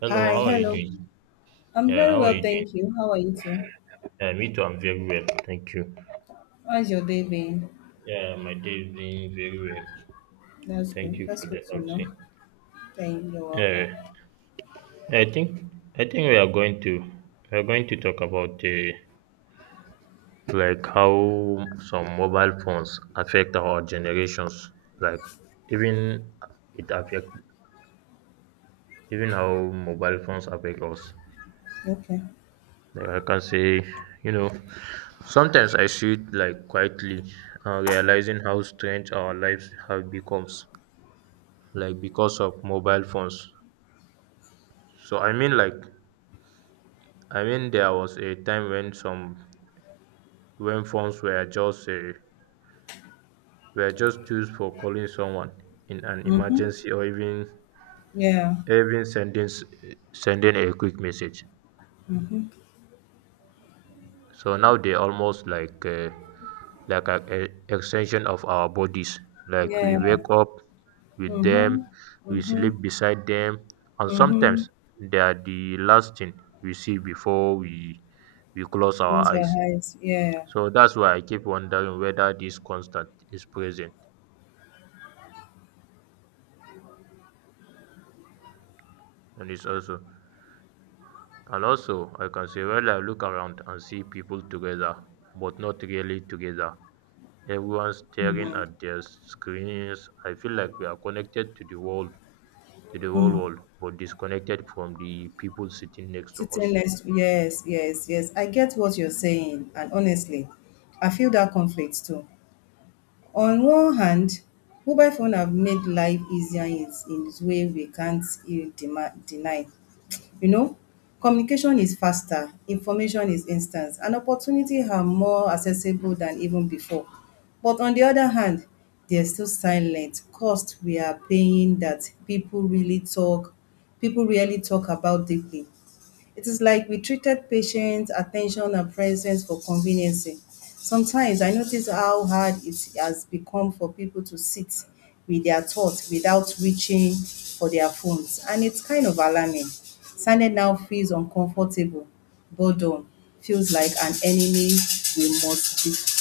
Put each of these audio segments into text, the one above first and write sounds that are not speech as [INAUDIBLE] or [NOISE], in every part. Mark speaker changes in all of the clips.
Speaker 1: Hello,
Speaker 2: Hi,
Speaker 1: how are you
Speaker 2: hello.
Speaker 1: doing?
Speaker 2: I'm
Speaker 1: Yeah,
Speaker 2: very
Speaker 1: how are
Speaker 2: well,
Speaker 1: you doing?
Speaker 2: thank you. How are you too?
Speaker 1: Yeah, me too. I'm very well. Thank you.
Speaker 2: How's your day been?
Speaker 1: Yeah, my day is doing very well.
Speaker 2: That's
Speaker 1: Thank
Speaker 2: good.
Speaker 1: you for
Speaker 2: That's
Speaker 1: the
Speaker 2: good to know.
Speaker 1: asking.
Speaker 2: Thank you. You're welcome.
Speaker 1: Yeah, I think we are going to talk about like how some mobile phones affect our generations. Like even it affect even how mobile phones affect us.
Speaker 2: Okay.
Speaker 1: Like I can say, you know. Sometimes I sit like quietly, realizing how strange our lives have become, like because of mobile phones. So I mean, there was a time when some when phones were just used for calling someone in an
Speaker 2: Mm-hmm.
Speaker 1: emergency or even
Speaker 2: Yeah.
Speaker 1: even sending s- sending a quick message.
Speaker 2: Mm-hmm.
Speaker 1: So now they almost like an extension of our bodies. Like we
Speaker 2: Yeah.
Speaker 1: wake up with them,
Speaker 2: Mm-hmm.
Speaker 1: we
Speaker 2: Mm-hmm.
Speaker 1: sleep beside them, and
Speaker 2: Mm-hmm.
Speaker 1: sometimes they are the last thing we see before we close our
Speaker 2: Those are
Speaker 1: eyes.
Speaker 2: highs. Yeah.
Speaker 1: So that's why I keep wondering whether this constant is present, and it's also and also I can say when I look around and see people together but not really together, everyone staring
Speaker 2: Mm-hmm.
Speaker 1: at their screens. I feel like we are connected to the real world but disconnected from the people sitting next to
Speaker 2: Sitting
Speaker 1: us.
Speaker 2: next. Yes. Yes. Yes. I get what you're saying, and honestly, I feel that conflict too. On one hand, mobile phone have made life easier in its way we can't deny. you know Communication is faster, information is instant, and opportunity are more accessible than even before. But on the other hand, there's still silent cost we are paying that people really talk about deeply. It is like we treated patience, attention, and presence for conveniency. Sometimes I notice how hard it has become for people to sit with their thoughts without reaching for their phones, and it's kind of alarming. Silence now feels uncomfortable. Boredom feels like an enemy we must be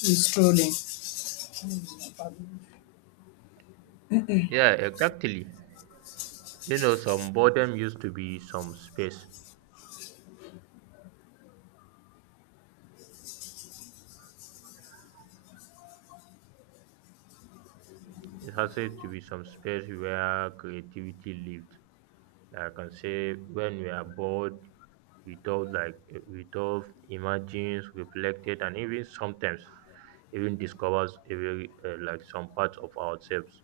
Speaker 2: destroying.
Speaker 1: Yeah, exactly. You know, some boredom used to be some space. It has to be some space where creativity lived. Like I can say when we are bored, we thought imagines, reflected, and even sometimes even discovers a very, like some parts of ourselves.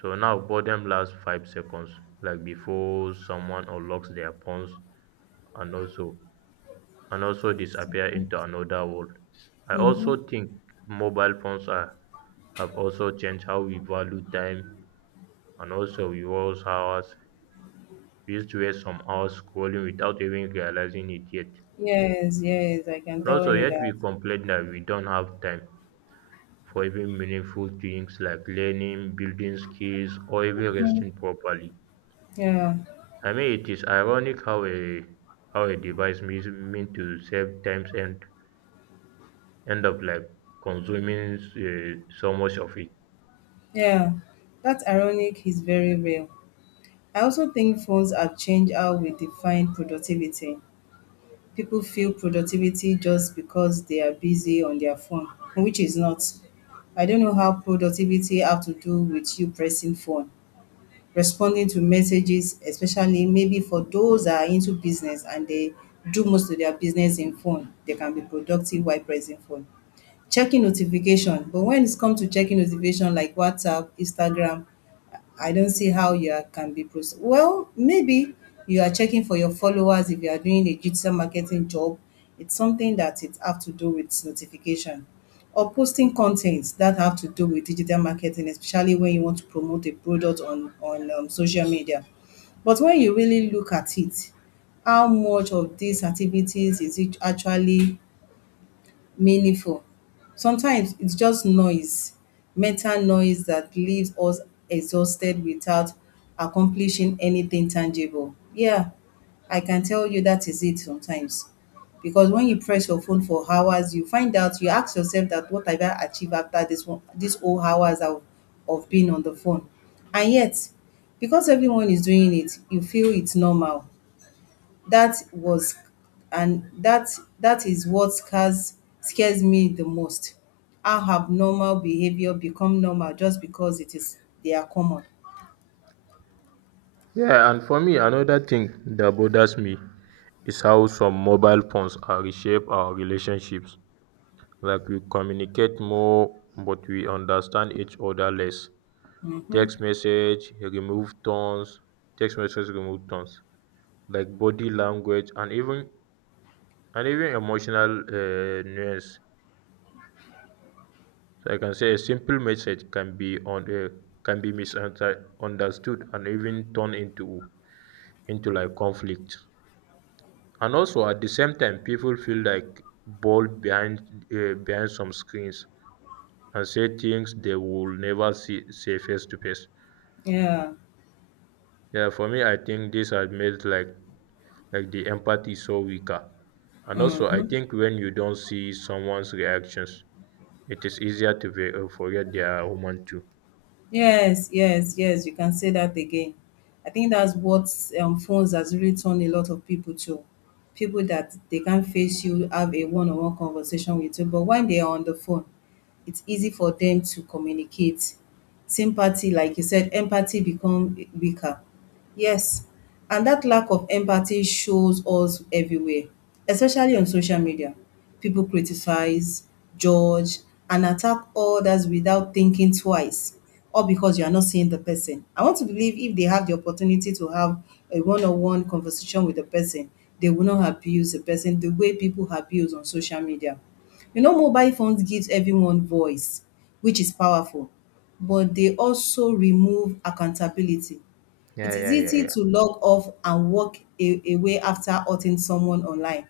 Speaker 1: So now boredom lasts 5 seconds, like before someone unlocks their phones and also and also disappear into another world. I
Speaker 2: Mm-hmm.
Speaker 1: also think mobile phones are have also changed how we value time, and also we waste hours. We used to waste some hours scrolling without even realizing it yet.
Speaker 2: Yes, yes, I can
Speaker 1: And
Speaker 2: tell
Speaker 1: also
Speaker 2: you
Speaker 1: yet
Speaker 2: that.
Speaker 1: we complain that we don't have time for even meaningful things like learning, building skills, or even resting properly.
Speaker 2: Yeah,
Speaker 1: I mean, it is ironic how a device means meant to save times and end up like consuming so much of it.
Speaker 2: yeah. That ironic is very real. I also think phones have changed how we define productivity. People feel productivity just because they are busy on their phone, which is not. I don't know how productivity have to do with you pressing phone, responding to messages, especially maybe for those that are into business and they do most of their business in phone. They can be productive while pressing phone. Checking notification, but when it's come to checking notification like WhatsApp, Instagram, I don't see how you are, can be pros well, maybe you are checking for your followers if you are doing a digital marketing job. It's something that it have to do with notification or posting contents that have to do with digital marketing, especially when you want to promote a product on social media. But when you really look at it, how much of these activities is it actually meaningful. Sometimes it's just noise, mental noise that leaves us exhausted without accomplishing anything tangible. Yeah, I can tell you that is it sometimes. Because when you press your phone for hours, you find out, you ask yourself that what have I achieved after this one, this whole hours of being on the phone? And yet, because everyone is doing it, you feel it's normal that was and that that is what scares me the most. How abnormal behavior become normal just because it is they are common.
Speaker 1: Yeah, and for me, another thing that bothers me is how some mobile phones are reshape our relationships. Like we communicate more, but we understand each other less. Text message, remove tones, text message, remove tones, like body language, and even emotional nuance. So I can say a simple message can be on a can be misunderstood and even turn into like conflict. And also at the same time, people feel like bold behind some screens and say things they will never see say face to face.
Speaker 2: Yeah.
Speaker 1: Yeah, for me, I think this has made like the empathy so weaker. And also, I think when you don't see someone's reactions, it is easier to forget they are human too.
Speaker 2: Yes, yes, yes, you can say that again. I think that's what phones has really turned a lot of people to. People that they can't face you, have a one-on-one conversation with you, but when they are on the phone, it's easy for them to communicate. Sympathy, like you said, empathy become weaker. Yes, and that lack of empathy shows us everywhere, especially on social media. People criticize, judge, and attack others without thinking twice, or because you are not seeing the person. I want to believe if they have the opportunity to have a one on one conversation with the person, they will not abuse the person the way people abuse on social media. You know, mobile phones gives everyone voice, which is powerful, but they also remove accountability. It
Speaker 1: Yeah,
Speaker 2: is
Speaker 1: yeah,
Speaker 2: easy
Speaker 1: yeah.
Speaker 2: to log off and walk a away after hurting someone online.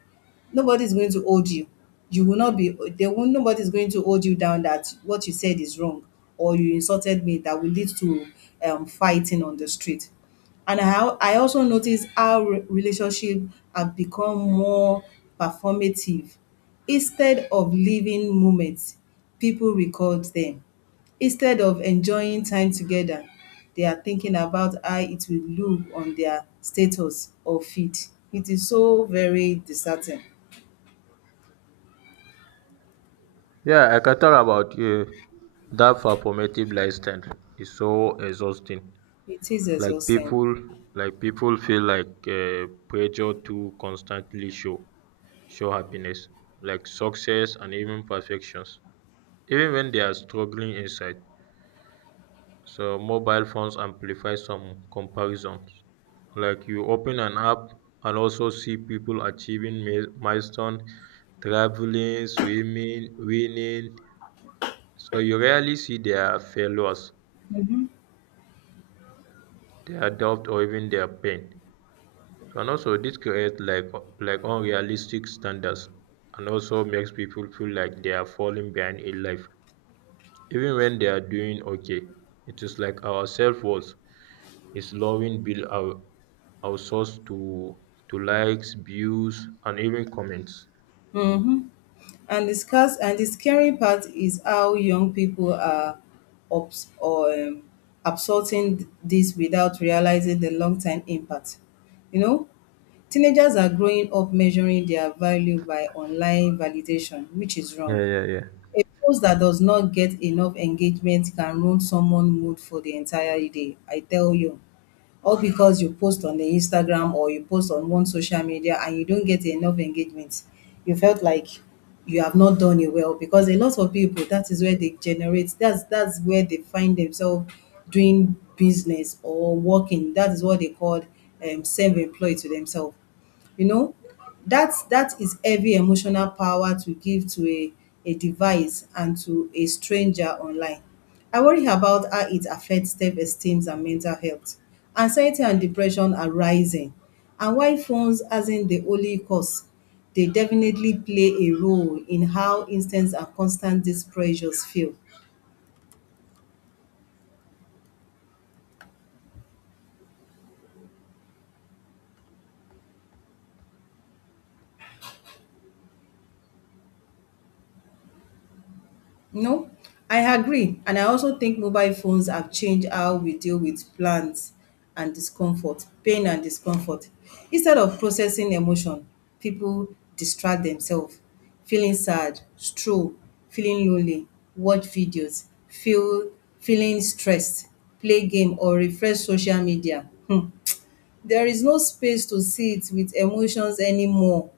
Speaker 2: Nobody is going to hold you. You will not be they won't Nobody is going to hold you down that what you said is wrong or you insulted me that will lead to fighting on the street. And I also notice how relationship have become more performative. Instead of living moments, people record them. Instead of enjoying time together, they are thinking about how it will look on their status or feed. It is so very disheartening.
Speaker 1: Yeah, I can talk about that performative lifestyle is so exhausting.
Speaker 2: It is
Speaker 1: Like
Speaker 2: exhausting.
Speaker 1: people, like people feel like pressure to show happiness, like success and even perfections, even when they are struggling inside. So mobile phones amplify some comparisons. Like you open an app and also see people achieving milestone, traveling, swimming, winning, so you rarely see their failures, their doubt or even their pain. So and also this creates like unrealistic standards, and also makes people feel like they are falling behind in life, even when they are doing okay. It is like our self worth is lowering build our source to likes, views and even comments.
Speaker 2: Mm-hmm. And the scarce and the scary part is how young people are obs- or absorbing this without realizing the long-term impact. You know, teenagers are growing up measuring their value by online validation, which is
Speaker 1: Yeah,
Speaker 2: wrong.
Speaker 1: yeah, yeah.
Speaker 2: A post that does not get enough engagement can ruin someone's mood for the entire day, I tell you. All because you post on the Instagram or you post on one social media and you don't get enough engagement. You felt like you have not done it well because a lot of people, that is where they generate, that's where they find themselves doing business or working. That is what they call self-employed to themselves you know that is heavy emotional power to give to a device and to a stranger online. I worry about how it affects self-esteem and mental health. Anxiety and depression are rising. And while phones are not the only cause, they definitely play a role in how instant and constant these pressures feel. No, I agree. And I also think mobile phones have changed how we deal with pain and discomfort. Instead of processing emotion, people distract themselves, feeling sad, stroll, feeling lonely, watch videos, feeling stressed, play game or refresh social media. [LAUGHS] There is no space to sit with emotions anymore.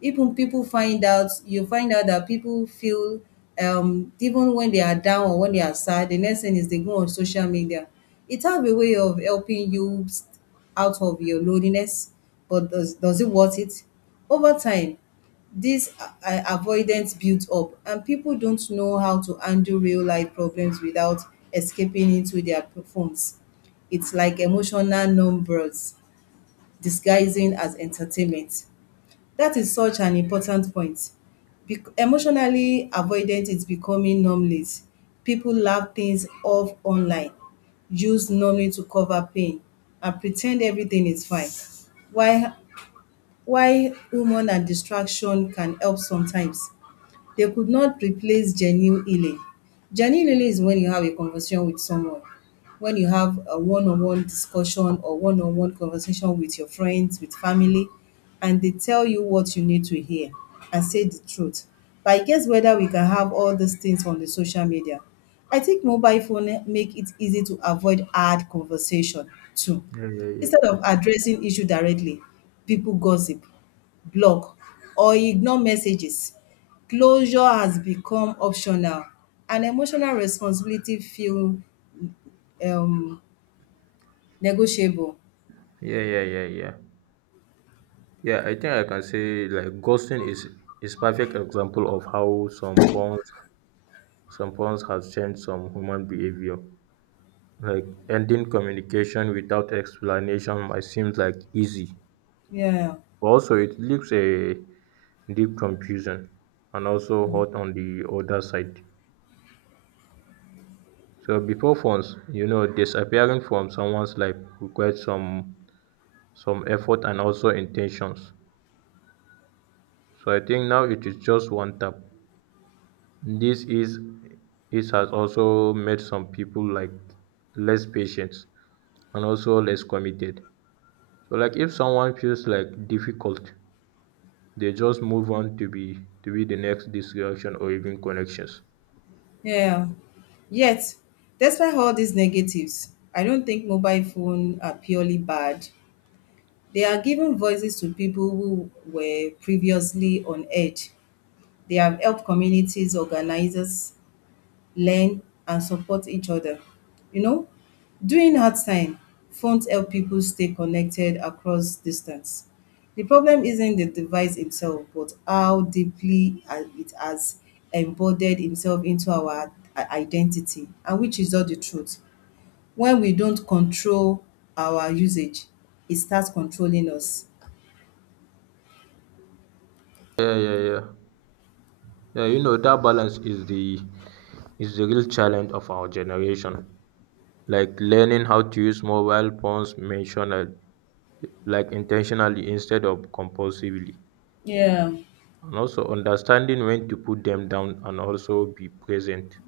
Speaker 2: Even you find out that people feel, even when they are down or when they are sad, the next thing is they go on social media. It have a way of helping you s- out of your loneliness, but does it worth it? Over time, this avoidance builds up and people don't know how to handle real life problems without escaping into their phones. It's like emotional numbers disguising as entertainment. That is such an important point. Bec emotionally avoidant is becoming numbness. People laugh things off online, use numbing to cover pain, and pretend everything is fine. Why? Why humor and distraction can help sometimes, they could not replace genuine healing. Genuine healing is when you have a conversation with someone, when you have a one-on-one discussion or one-on-one conversation with your friends, with family, and they tell you what you need to hear and say the truth. But I guess whether we can have all these things on the social media. I think mobile phone make it easy to avoid hard conversation too.
Speaker 1: Yeah, yeah, yeah.
Speaker 2: Instead of addressing issue directly, people gossip, block, or ignore messages. Closure has become optional and emotional responsibility feel um negotiable.
Speaker 1: Yeah, yeah, yeah, yeah. Yeah, I think I can say like ghosting is perfect example of how some phones has changed some human behavior. Like ending communication without explanation might seem like easy,
Speaker 2: Yeah,
Speaker 1: but also it leaves a deep confusion and also hurt on the other side. So before phones, you know, disappearing from someone's life requires some effort and also intentions. So I think now it is just one tap. This is this has also made some people like less patient and also less committed. So like if someone feels like difficult, they just move on to be the next distraction or even connections.
Speaker 2: yeah. Yet, despite all these negatives, I don't think mobile phones are purely bad. They are giving voices to people who were previously on edge. They have helped communities, organizers, learn, and support each other. You know, during hard time, phones help people stay connected across distance. The problem isn't the device itself, but how deeply it has embedded itself into our identity, and which is not the truth. When we don't control our usage, it starts controlling us.
Speaker 1: Yeah, yeah, yeah. Yeah, you know that balance is the real challenge of our generation. Like learning how to use mobile phones mentioned like intentionally instead of compulsively.
Speaker 2: Yeah,
Speaker 1: And also understanding when to put them down and also be present.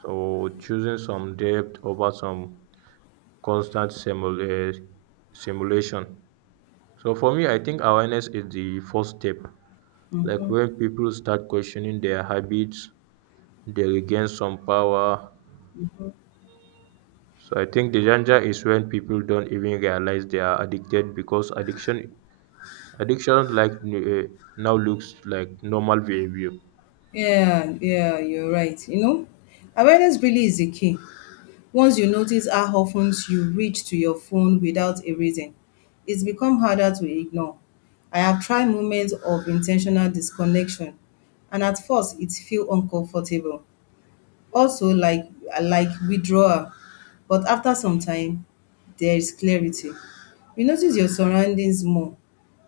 Speaker 1: So choosing some depth over some constant simula- simulation. So for me, I think awareness is the first step. Like when people start questioning their habits, they regain some power. So I think the danger is when people don't even realize they are addicted, because addiction now looks like normal behavior.
Speaker 2: yeah, yeah, you're right. You know, awareness really is the key. Once you notice how often you reach to your phone without a reason, it's become harder to ignore. I have tried moments of intentional disconnection, and at first it feel uncomfortable. Also, like withdrawal, but after some time, there is clarity. You notice your surroundings more.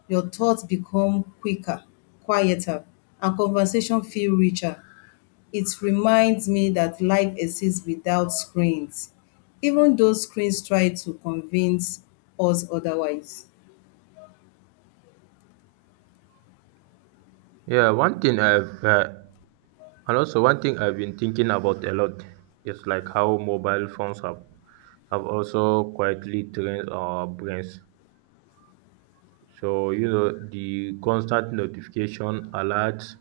Speaker 2: Your thoughts become quicker, quieter, and conversation feel richer. It reminds me that life exists without screens, even though screens try to convince us otherwise.
Speaker 1: Yeah, one thing I've And also one thing I've been thinking about a lot is like how mobile phones have also quietly trained our brains. So you know the constant notification, alerts,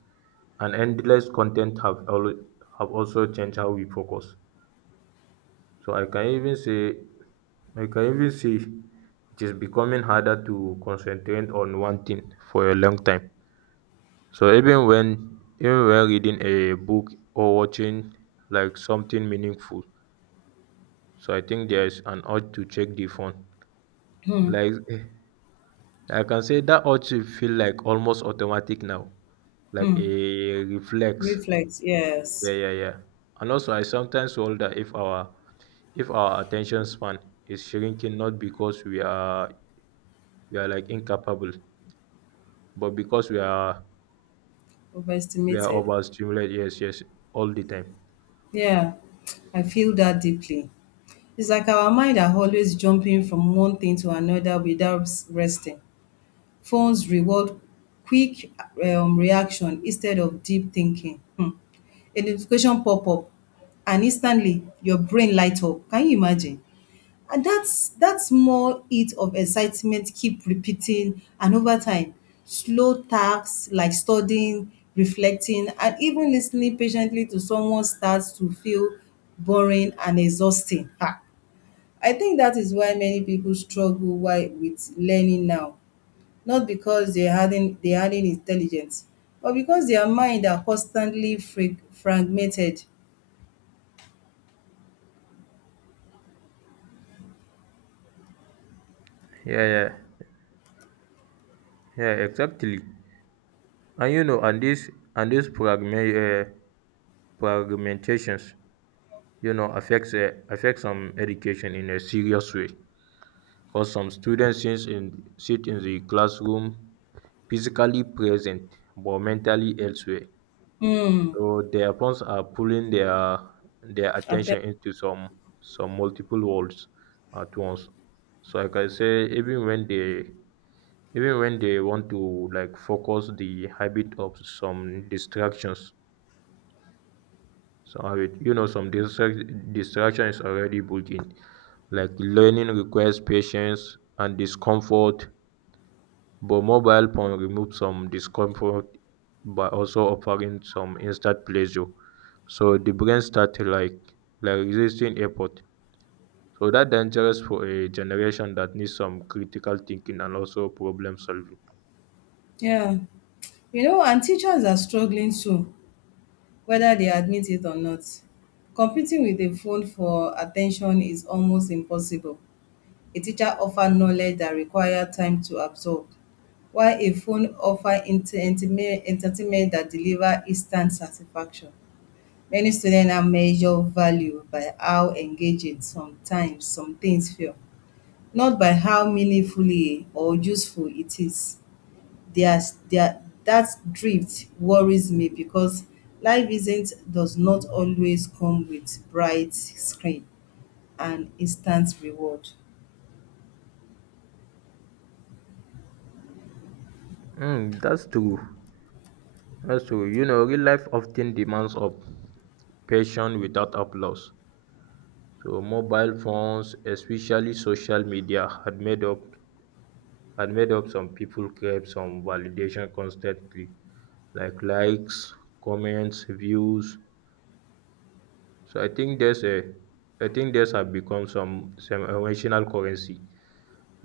Speaker 1: and endless content have also changed how we focus. So I can even see it is becoming harder to concentrate on one thing for a long time. So even when reading a book or watching like something meaningful, so I think there's an urge to check the phone. Like [LAUGHS] I can say that urge will feel like almost automatic now, like
Speaker 2: Hmm.
Speaker 1: a reflex.
Speaker 2: Reflect,
Speaker 1: Yeah,
Speaker 2: yes.
Speaker 1: yeah, yeah. And also, I sometimes wonder if our attention span is shrinking, not because we are like incapable, but because we are
Speaker 2: Overestimated.
Speaker 1: overstimulated. Yes, yes, all the time.
Speaker 2: Yeah, I feel that deeply. It's like our mind are always jumping from one thing to another without s- resting. Phones reward quick reaction instead of deep thinking. Hmm. A notification pop up, and instantly your brain light up. Can you imagine? And that's that small hit of excitement keep repeating and over time, slow tasks like studying, reflecting, and even listening patiently to someone starts to feel boring and exhausting. Ha! I think that is why many people struggle why with learning now. Not because they hadn't intelligence, but because their mind are constantly fragmented.
Speaker 1: Yeah, yeah, yeah, exactly. And you know, and this fragmentations, you know, affects some education in a serious way, because some students sit in the classroom physically present but mentally elsewhere, so their phones are pulling their
Speaker 2: I
Speaker 1: attention
Speaker 2: think-
Speaker 1: into some multiple worlds at once. So like I say, even when they even when they want to like focus, the habit of some distractions, some of it, you know, some distraction is already built in. Like learning requires patience and discomfort, but mobile phone removes some discomfort by also offering some instant pleasure. So the brain starts like resisting effort. So that dangerous for a generation that needs some critical thinking and also problem solving.
Speaker 2: Yeah. You know, and teachers are struggling too whether they admit it or not. Competing with a phone for attention is almost impossible. A teacher offer knowledge that require time to absorb, while a phone offer entertainment that deliver instant satisfaction. Many student now measure value by how engaging sometimes some things feel, not by how meaningfully or useful it is. Their their that drift worries me because life isn't does not always come with bright screen and instant reward.
Speaker 1: Mm, that's true. That's true. You know, real life often demands of patience without applause. So mobile phones, especially social media, had made up some people crave some validation constantly, like likes, comments, views. So I think there's have become some emotional currency.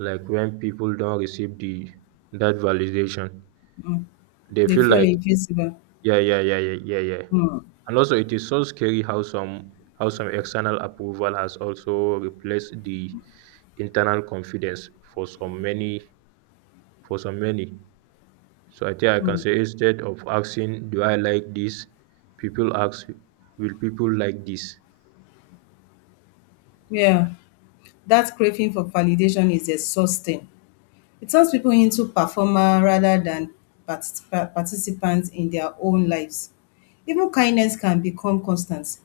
Speaker 1: Like when people don't receive the that validation,
Speaker 2: Mm.
Speaker 1: they
Speaker 2: They
Speaker 1: feel
Speaker 2: feel
Speaker 1: like.
Speaker 2: invisible.
Speaker 1: Yeah, yeah, yeah, yeah, yeah, yeah.
Speaker 2: Mm.
Speaker 1: And also, it is so scary how some external approval has also replaced the internal confidence for some many. So I think I can
Speaker 2: Mm.
Speaker 1: say instead of asking, "Do I like this?" people ask, "Will people like this?"
Speaker 2: Yeah, that craving for validation is exhausting. It turns people into performer rather than participants in their own lives. Even kindness can become constant.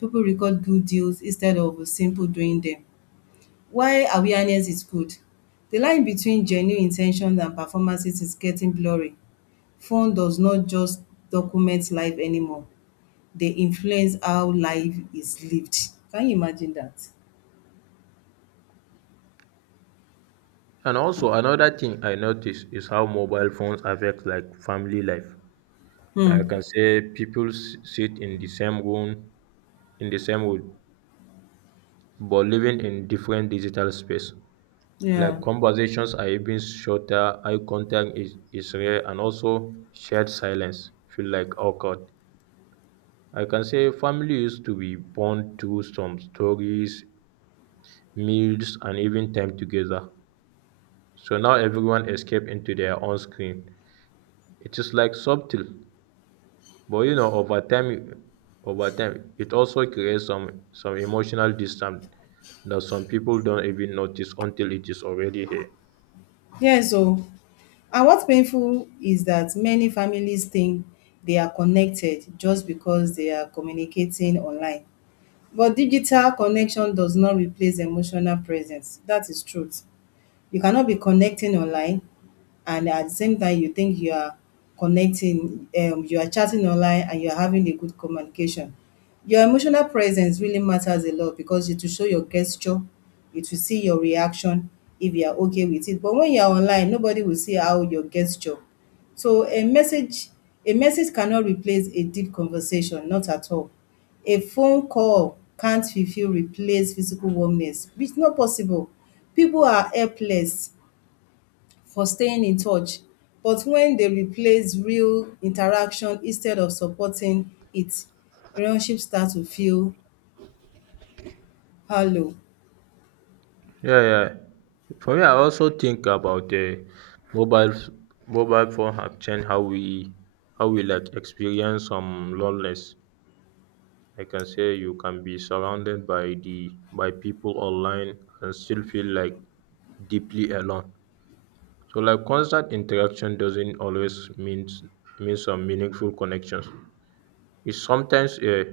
Speaker 2: People record good deals instead of a simple doing them. While awareness is good, the line between genuine intentions and performances is getting blurry. Phone does not just document life anymore, they influence how life is lived. Can you imagine that?
Speaker 1: And also another thing I notice is how mobile phones affect like family life. Like I can
Speaker 2: Hmm,
Speaker 1: say people sit in the same room in the same room, but living in different digital space.
Speaker 2: yeah.
Speaker 1: Like conversations are even shorter, eye contact is rare, and also shared silence feel like awkward. I can say family used to be born through some stories, meals, and even time together. So now everyone escape into their own screen. It is like subtle, but you know, over time, it also creates some emotional distance that some people don't even notice until it is already here.
Speaker 2: Yeah. And what's painful is that many families think they are connected just because they are communicating online. But digital connection does not replace emotional presence. That is truth. You cannot be connecting online and at the same time you think you are you are chatting online and you are having a good communication. Your emotional presence really matters a lot because it will show your gesture, it will see your reaction if you are okay with it. But when you are online, nobody will see how your gesture. So a message cannot replace a deep conversation, not at all. A phone call can't fulfill replace physical warmness. It's not possible. People are helpless for staying in touch, but when they replace real interaction instead of supporting it, relationship start to feel hollow.
Speaker 1: Yeah, yeah. For me, I also think about the mobile mobile phone have changed how we like experience some loneliness. I can say you can be surrounded by people online and still feel like deeply alone. So like constant interaction doesn't always means mean some meaningful connections. It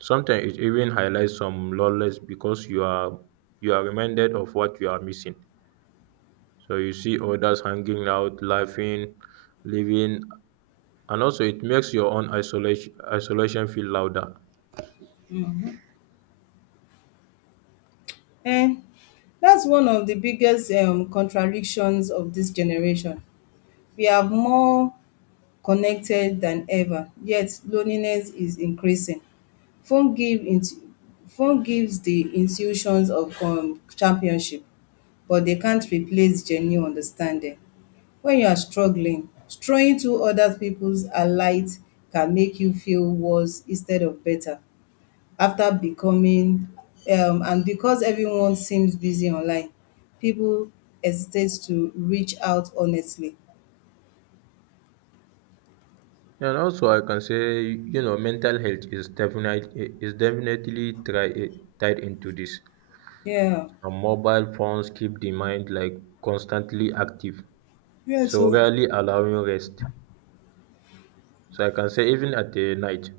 Speaker 1: sometimes it even highlights some loneliness, because you are reminded of what you are missing. So you see others hanging out, laughing, living, and also it makes your own isolation feel louder.
Speaker 2: um That's one of the biggest contradictions of dis generation. We are more connected than ever, yet loneliness is increasing. Phone give intu- Phone gives the institutions of championship, but they can't replace genuine understanding. When you are struggling, straying to other people's alight can make you feel worse instead of better after becoming and because everyone seems busy online, people hesitate to reach out honestly.
Speaker 1: And also I can say you know mental health is definitely tied into this.
Speaker 2: Yeah.
Speaker 1: And mobile phones keep the mind like constantly active,
Speaker 2: Yes,
Speaker 1: so
Speaker 2: so
Speaker 1: rarely allowing rest. So I can say even at the night,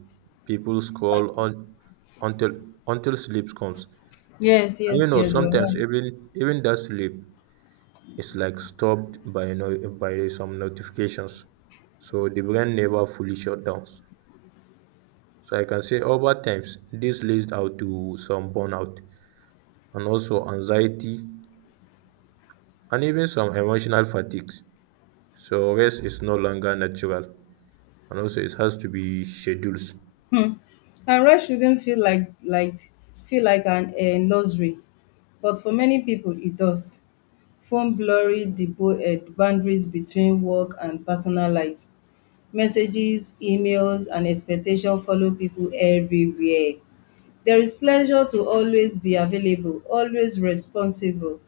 Speaker 1: people scroll on until until sleep comes.
Speaker 2: yes,
Speaker 1: And you
Speaker 2: yes,
Speaker 1: know
Speaker 2: yes, you're
Speaker 1: sometimes
Speaker 2: right.
Speaker 1: even that sleep it's like stopped by no by some notifications, so the brain never fully shut down. So I can say over times this leads out to some burnout and also anxiety and even some emotional fatigues. So rest is no longer natural and also it has to be schedules.
Speaker 2: And rest shouldn't feel feel like an luxury, but for many people it does. Phone blurry the bo- eh, The boundaries between work and personal life. Messages, emails, and expectation follow people everywhere. There is pleasure to always be available, always responsible.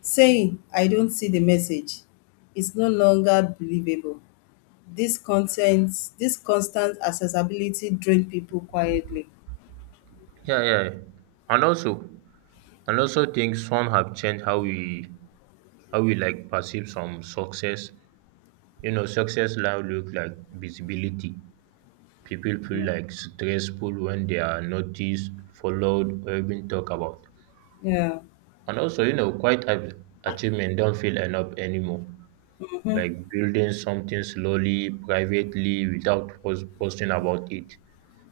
Speaker 2: Saying I don't see the message is no longer believable. This content this constant accessibility drain people quietly.
Speaker 1: Yeah, yeah, yeah. And also and also things some have changed how we like perceive some success. You know, success now look like visibility. People feel
Speaker 2: Mm.
Speaker 1: like stressful when they are noticed, followed, or even talked about.
Speaker 2: Yeah.
Speaker 1: And also, achievement don't feel enough anymore. Like building something slowly, privately, without posting about it,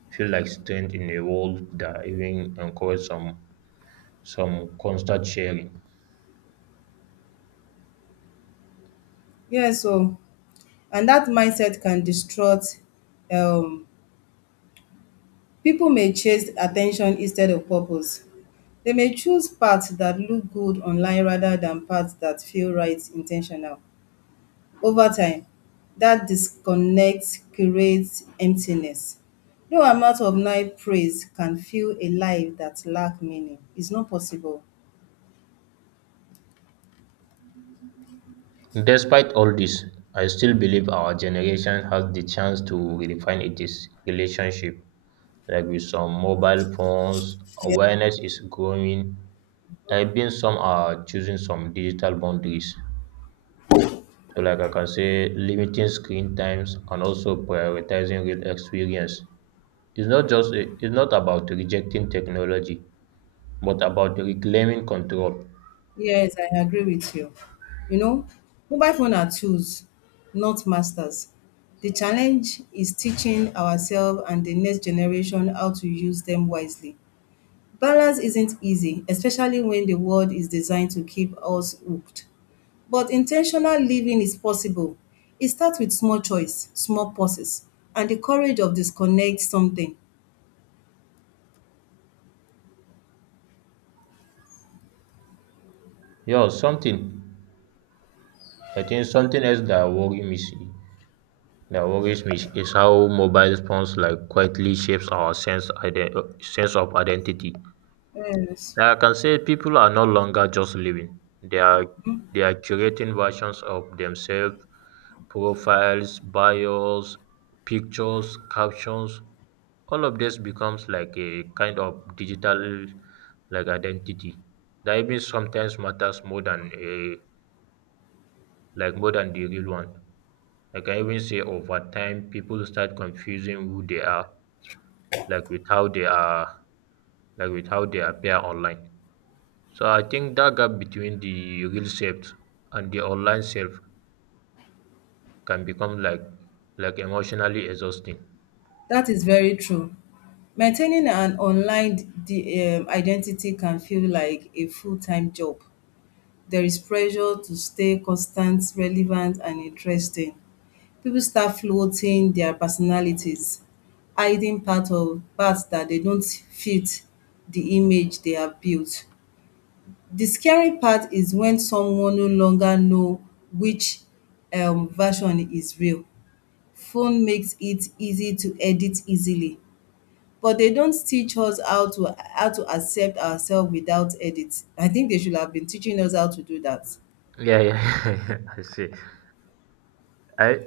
Speaker 1: feel like strength in a world that even encourage some constant sharing.
Speaker 2: Yes, so and that mindset can distort um people may chase attention instead of purpose. They may choose paths that look good online rather than paths that feel right intentional. Over time, that disconnect creates emptiness. No amount of night praise can fill a life that lack meaning. It's not possible.
Speaker 1: Despite all this, I still believe our generation has the chance to redefine its relationship. Like with some mobile phones, awareness is growing, I have been some are choosing some digital boundaries. So, like I can say, limiting screen times and also prioritizing real experience. It's not about rejecting technology, but about reclaiming control.
Speaker 2: Yes, I agree with you. You know, mobile phone are tools, not masters. The challenge is teaching ourselves and the next generation how to use them wisely. Balance isn't easy, especially when the world is designed to keep us hooked. But intentional living is possible. It starts with small choice, small pauses, and the courage of disconnect something.
Speaker 1: Yeah, something. I think something else that worries me is- That worries me is how mobile phones like quietly shapes our sense of identity.
Speaker 2: Yes.
Speaker 1: Like I can say people are no longer just living; they are they are curating versions of themselves, profiles, bios, pictures, captions. All of this becomes like a kind of digital, like identity, that even sometimes matters more than a like more than the real one. Like, I can even say over time people start confusing who they are, like with how they are like with how they appear online. So I think that gap between the real self and the online self can become like emotionally exhausting.
Speaker 2: That is very true. Maintaining an identity can feel like a full time job. There is pressure to stay constant, relevant, and interesting. People start floating their personalities, hiding part of parts that they don't fit the image they have built. The scary part is when someone no longer know which version is real. Phone makes it easy to edit easily but they don't teach us how to accept ourselves without edit. I think they should have been teaching us how to do that.
Speaker 1: Yeah, yeah, [LAUGHS] yeah, I see. I,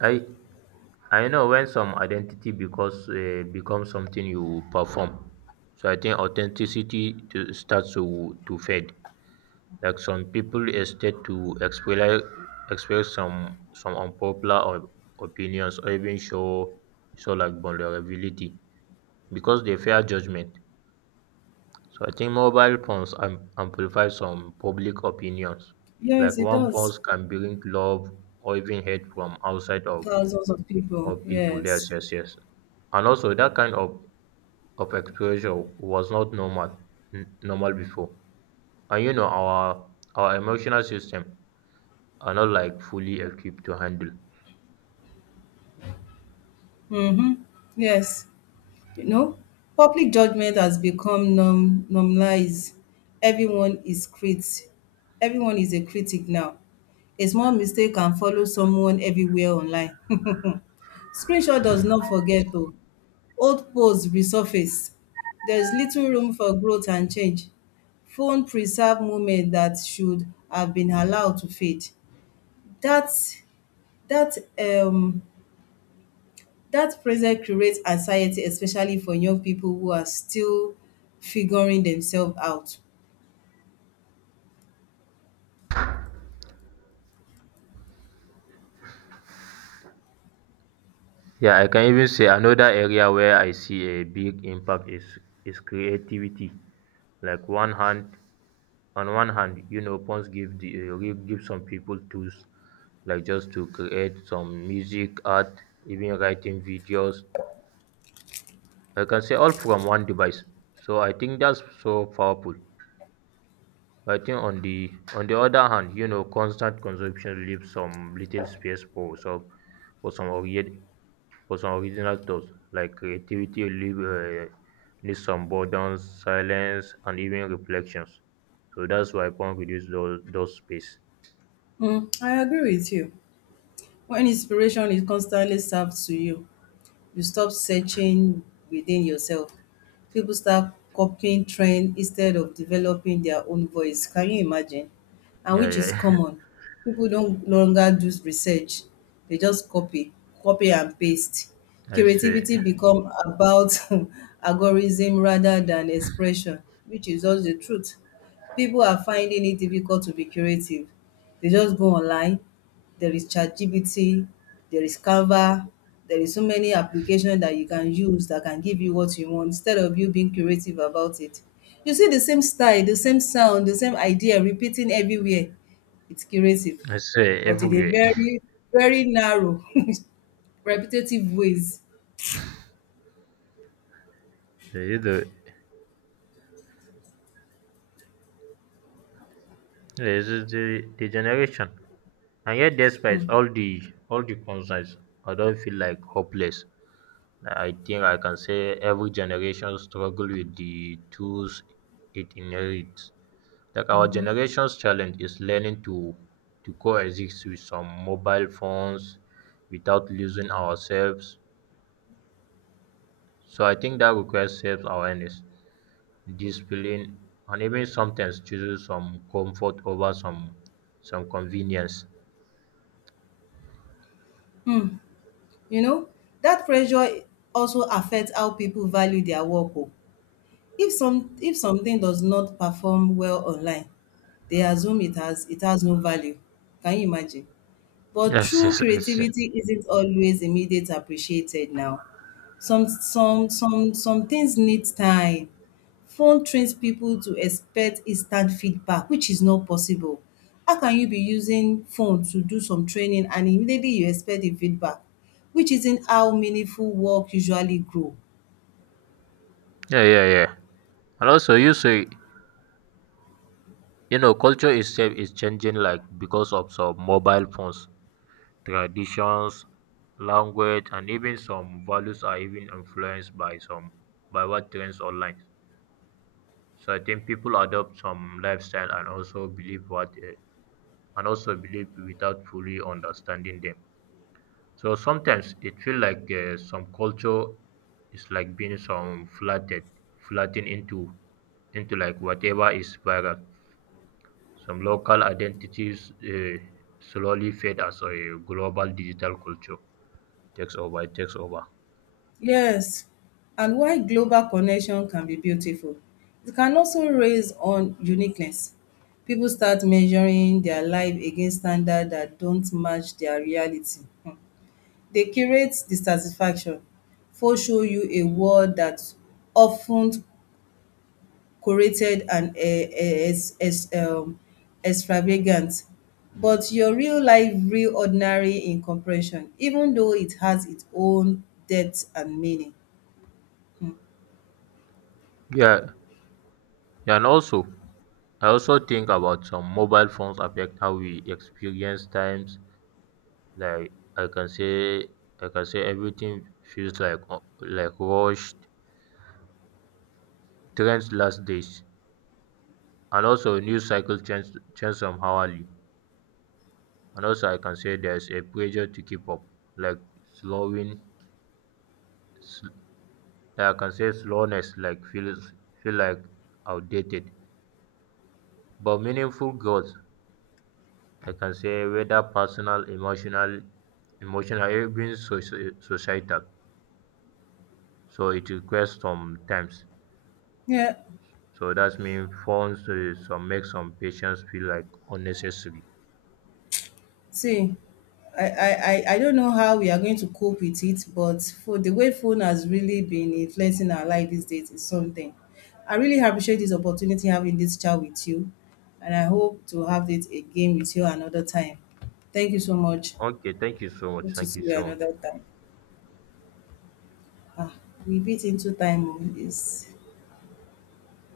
Speaker 1: I, I know when some identity because becomes something you perform. So I think authenticity to starts to fade. Like some people start to express some unpopular or opinions or even show like vulnerability because they fear judgment. So I think mobile phones amplify some public opinions. Like
Speaker 2: Yes, it
Speaker 1: one
Speaker 2: does.
Speaker 1: post can bring love or even hate from outside
Speaker 2: Thousands of people.
Speaker 1: of people. Yes,
Speaker 2: Yes.
Speaker 1: yes, yes. And also that kind of exposure was not normal, normal before. And you know our emotional system are not like fully equipped to handle.
Speaker 2: Mm-hmm. Yes. You know, public judgment has become normalized. Everyone is crit. Everyone is a critic now. A small mistake can follow someone everywhere online. [LAUGHS] Screenshot does not forget though. Old posts resurface. There's little room for growth and change. Phone preserve moments that should have been allowed to fade. That that Dat pressure creates anxiety especially for young people who are still figuring themselves out.
Speaker 1: Yeah, I can even say another area where I see a big impact is creativity. Like one hand on one hand, you know, phones give the give some people tools like just to create some music, art, even writing, videos. I can say all from one device, so I think that's so powerful. I think on the On the other hand, you know, constant consumption leaves some little space for some, for some origi- for some original thoughts. Like creativity leave needs some boredom, silence, and even reflections. So that's why phone reduce those space.
Speaker 2: Mm, I agree with you. When inspiration is constantly served to you, you stop searching within yourself. People start copying trend instead of developing their own voice. Can you imagine? And
Speaker 1: Yeah,
Speaker 2: which is
Speaker 1: yeah,
Speaker 2: common. People don't longer do research. They just copy, copy and paste.
Speaker 1: [LAUGHS] I see,
Speaker 2: Creativity become about [LAUGHS] algorithm rather than expression, which is just the truth. People are finding it difficult to be creative. They just go online. There is ChatGPT, there is Canva, there is so many applications that you can use that can give you what you want instead of you being creative about it. You see the same style, the same sound, the same idea repeating everywhere. It's creative,
Speaker 1: I see
Speaker 2: but in a
Speaker 1: everywhere. [LAUGHS]
Speaker 2: very, very narrow, [LAUGHS] repetitive ways.
Speaker 1: You know, this is the generation, and yet despite all the concerns, I don't feel like hopeless. I think I can say every generation struggle with the tools it inherits. Like our
Speaker 2: Mhm.
Speaker 1: generation's challenge is learning to coexist with some mobile phones without losing ourselves. So I think that requires self awareness. Discipline and even sometimes choosing some comfort over some convenience.
Speaker 2: You know, that pressure also affects how people value their work. Oh. If something does not perform well online, they assume it has no value. Can you imagine? But
Speaker 1: Yes,
Speaker 2: true
Speaker 1: yes, yes, yes.
Speaker 2: creativity isn't always immediate appreciated now. Some things need time. Phone trains people to expect instant feedback, which is not possible. How can you be using phone to do some training and immediately you expect the feedback, which isn't how meaningful work usually grow.
Speaker 1: Yeah, yeah, yeah. And also, you say, you know, culture itself is changing, like because of some mobile phones, traditions, language, and even some values are even influenced by some, by what trends online. So I think people adopt some lifestyle and also believe what, and also believe without fully understanding them. So sometimes it feel like some culture is like being some flattened into like whatever is viral. Some local identities slowly fade as a global digital culture takes over. It takes over.
Speaker 2: Yes, and while global connection can be beautiful, it can also raise on uniqueness. People start measuring their life against standards that don't match their reality. They curate dissatisfaction, foreshow you a world that often curated and extravagant, but your real life real ordinary in comparison, even though it has its own depth and meaning.
Speaker 1: Yeah, yeah, and also I also think about some mobile phones affect how we experience times. Like I can say, I can say everything feels like rushed. Trends last days. And also, news cycle change somehow, hourly. And also, I can say there's a pressure to keep up, like slowing. Sl- I can say slowness, like feel like outdated. But meaningful growth, I can say whether personal, emotional, even societal. So it requires sometimes.
Speaker 2: Yeah.
Speaker 1: So that means phones some make some patients feel like unnecessary.
Speaker 2: See, I don't know how we are going to cope with it, but for the way phone has really been influencing our life these days is something. I really appreciate this opportunity having this chat with you, and I hope to have it again with you another time. Thank you so much.
Speaker 1: Okay, thank you so much.
Speaker 2: Hope to
Speaker 1: Thank
Speaker 2: see
Speaker 1: you
Speaker 2: you
Speaker 1: so much.
Speaker 2: another time. Ah, we beat into time. Oh, it's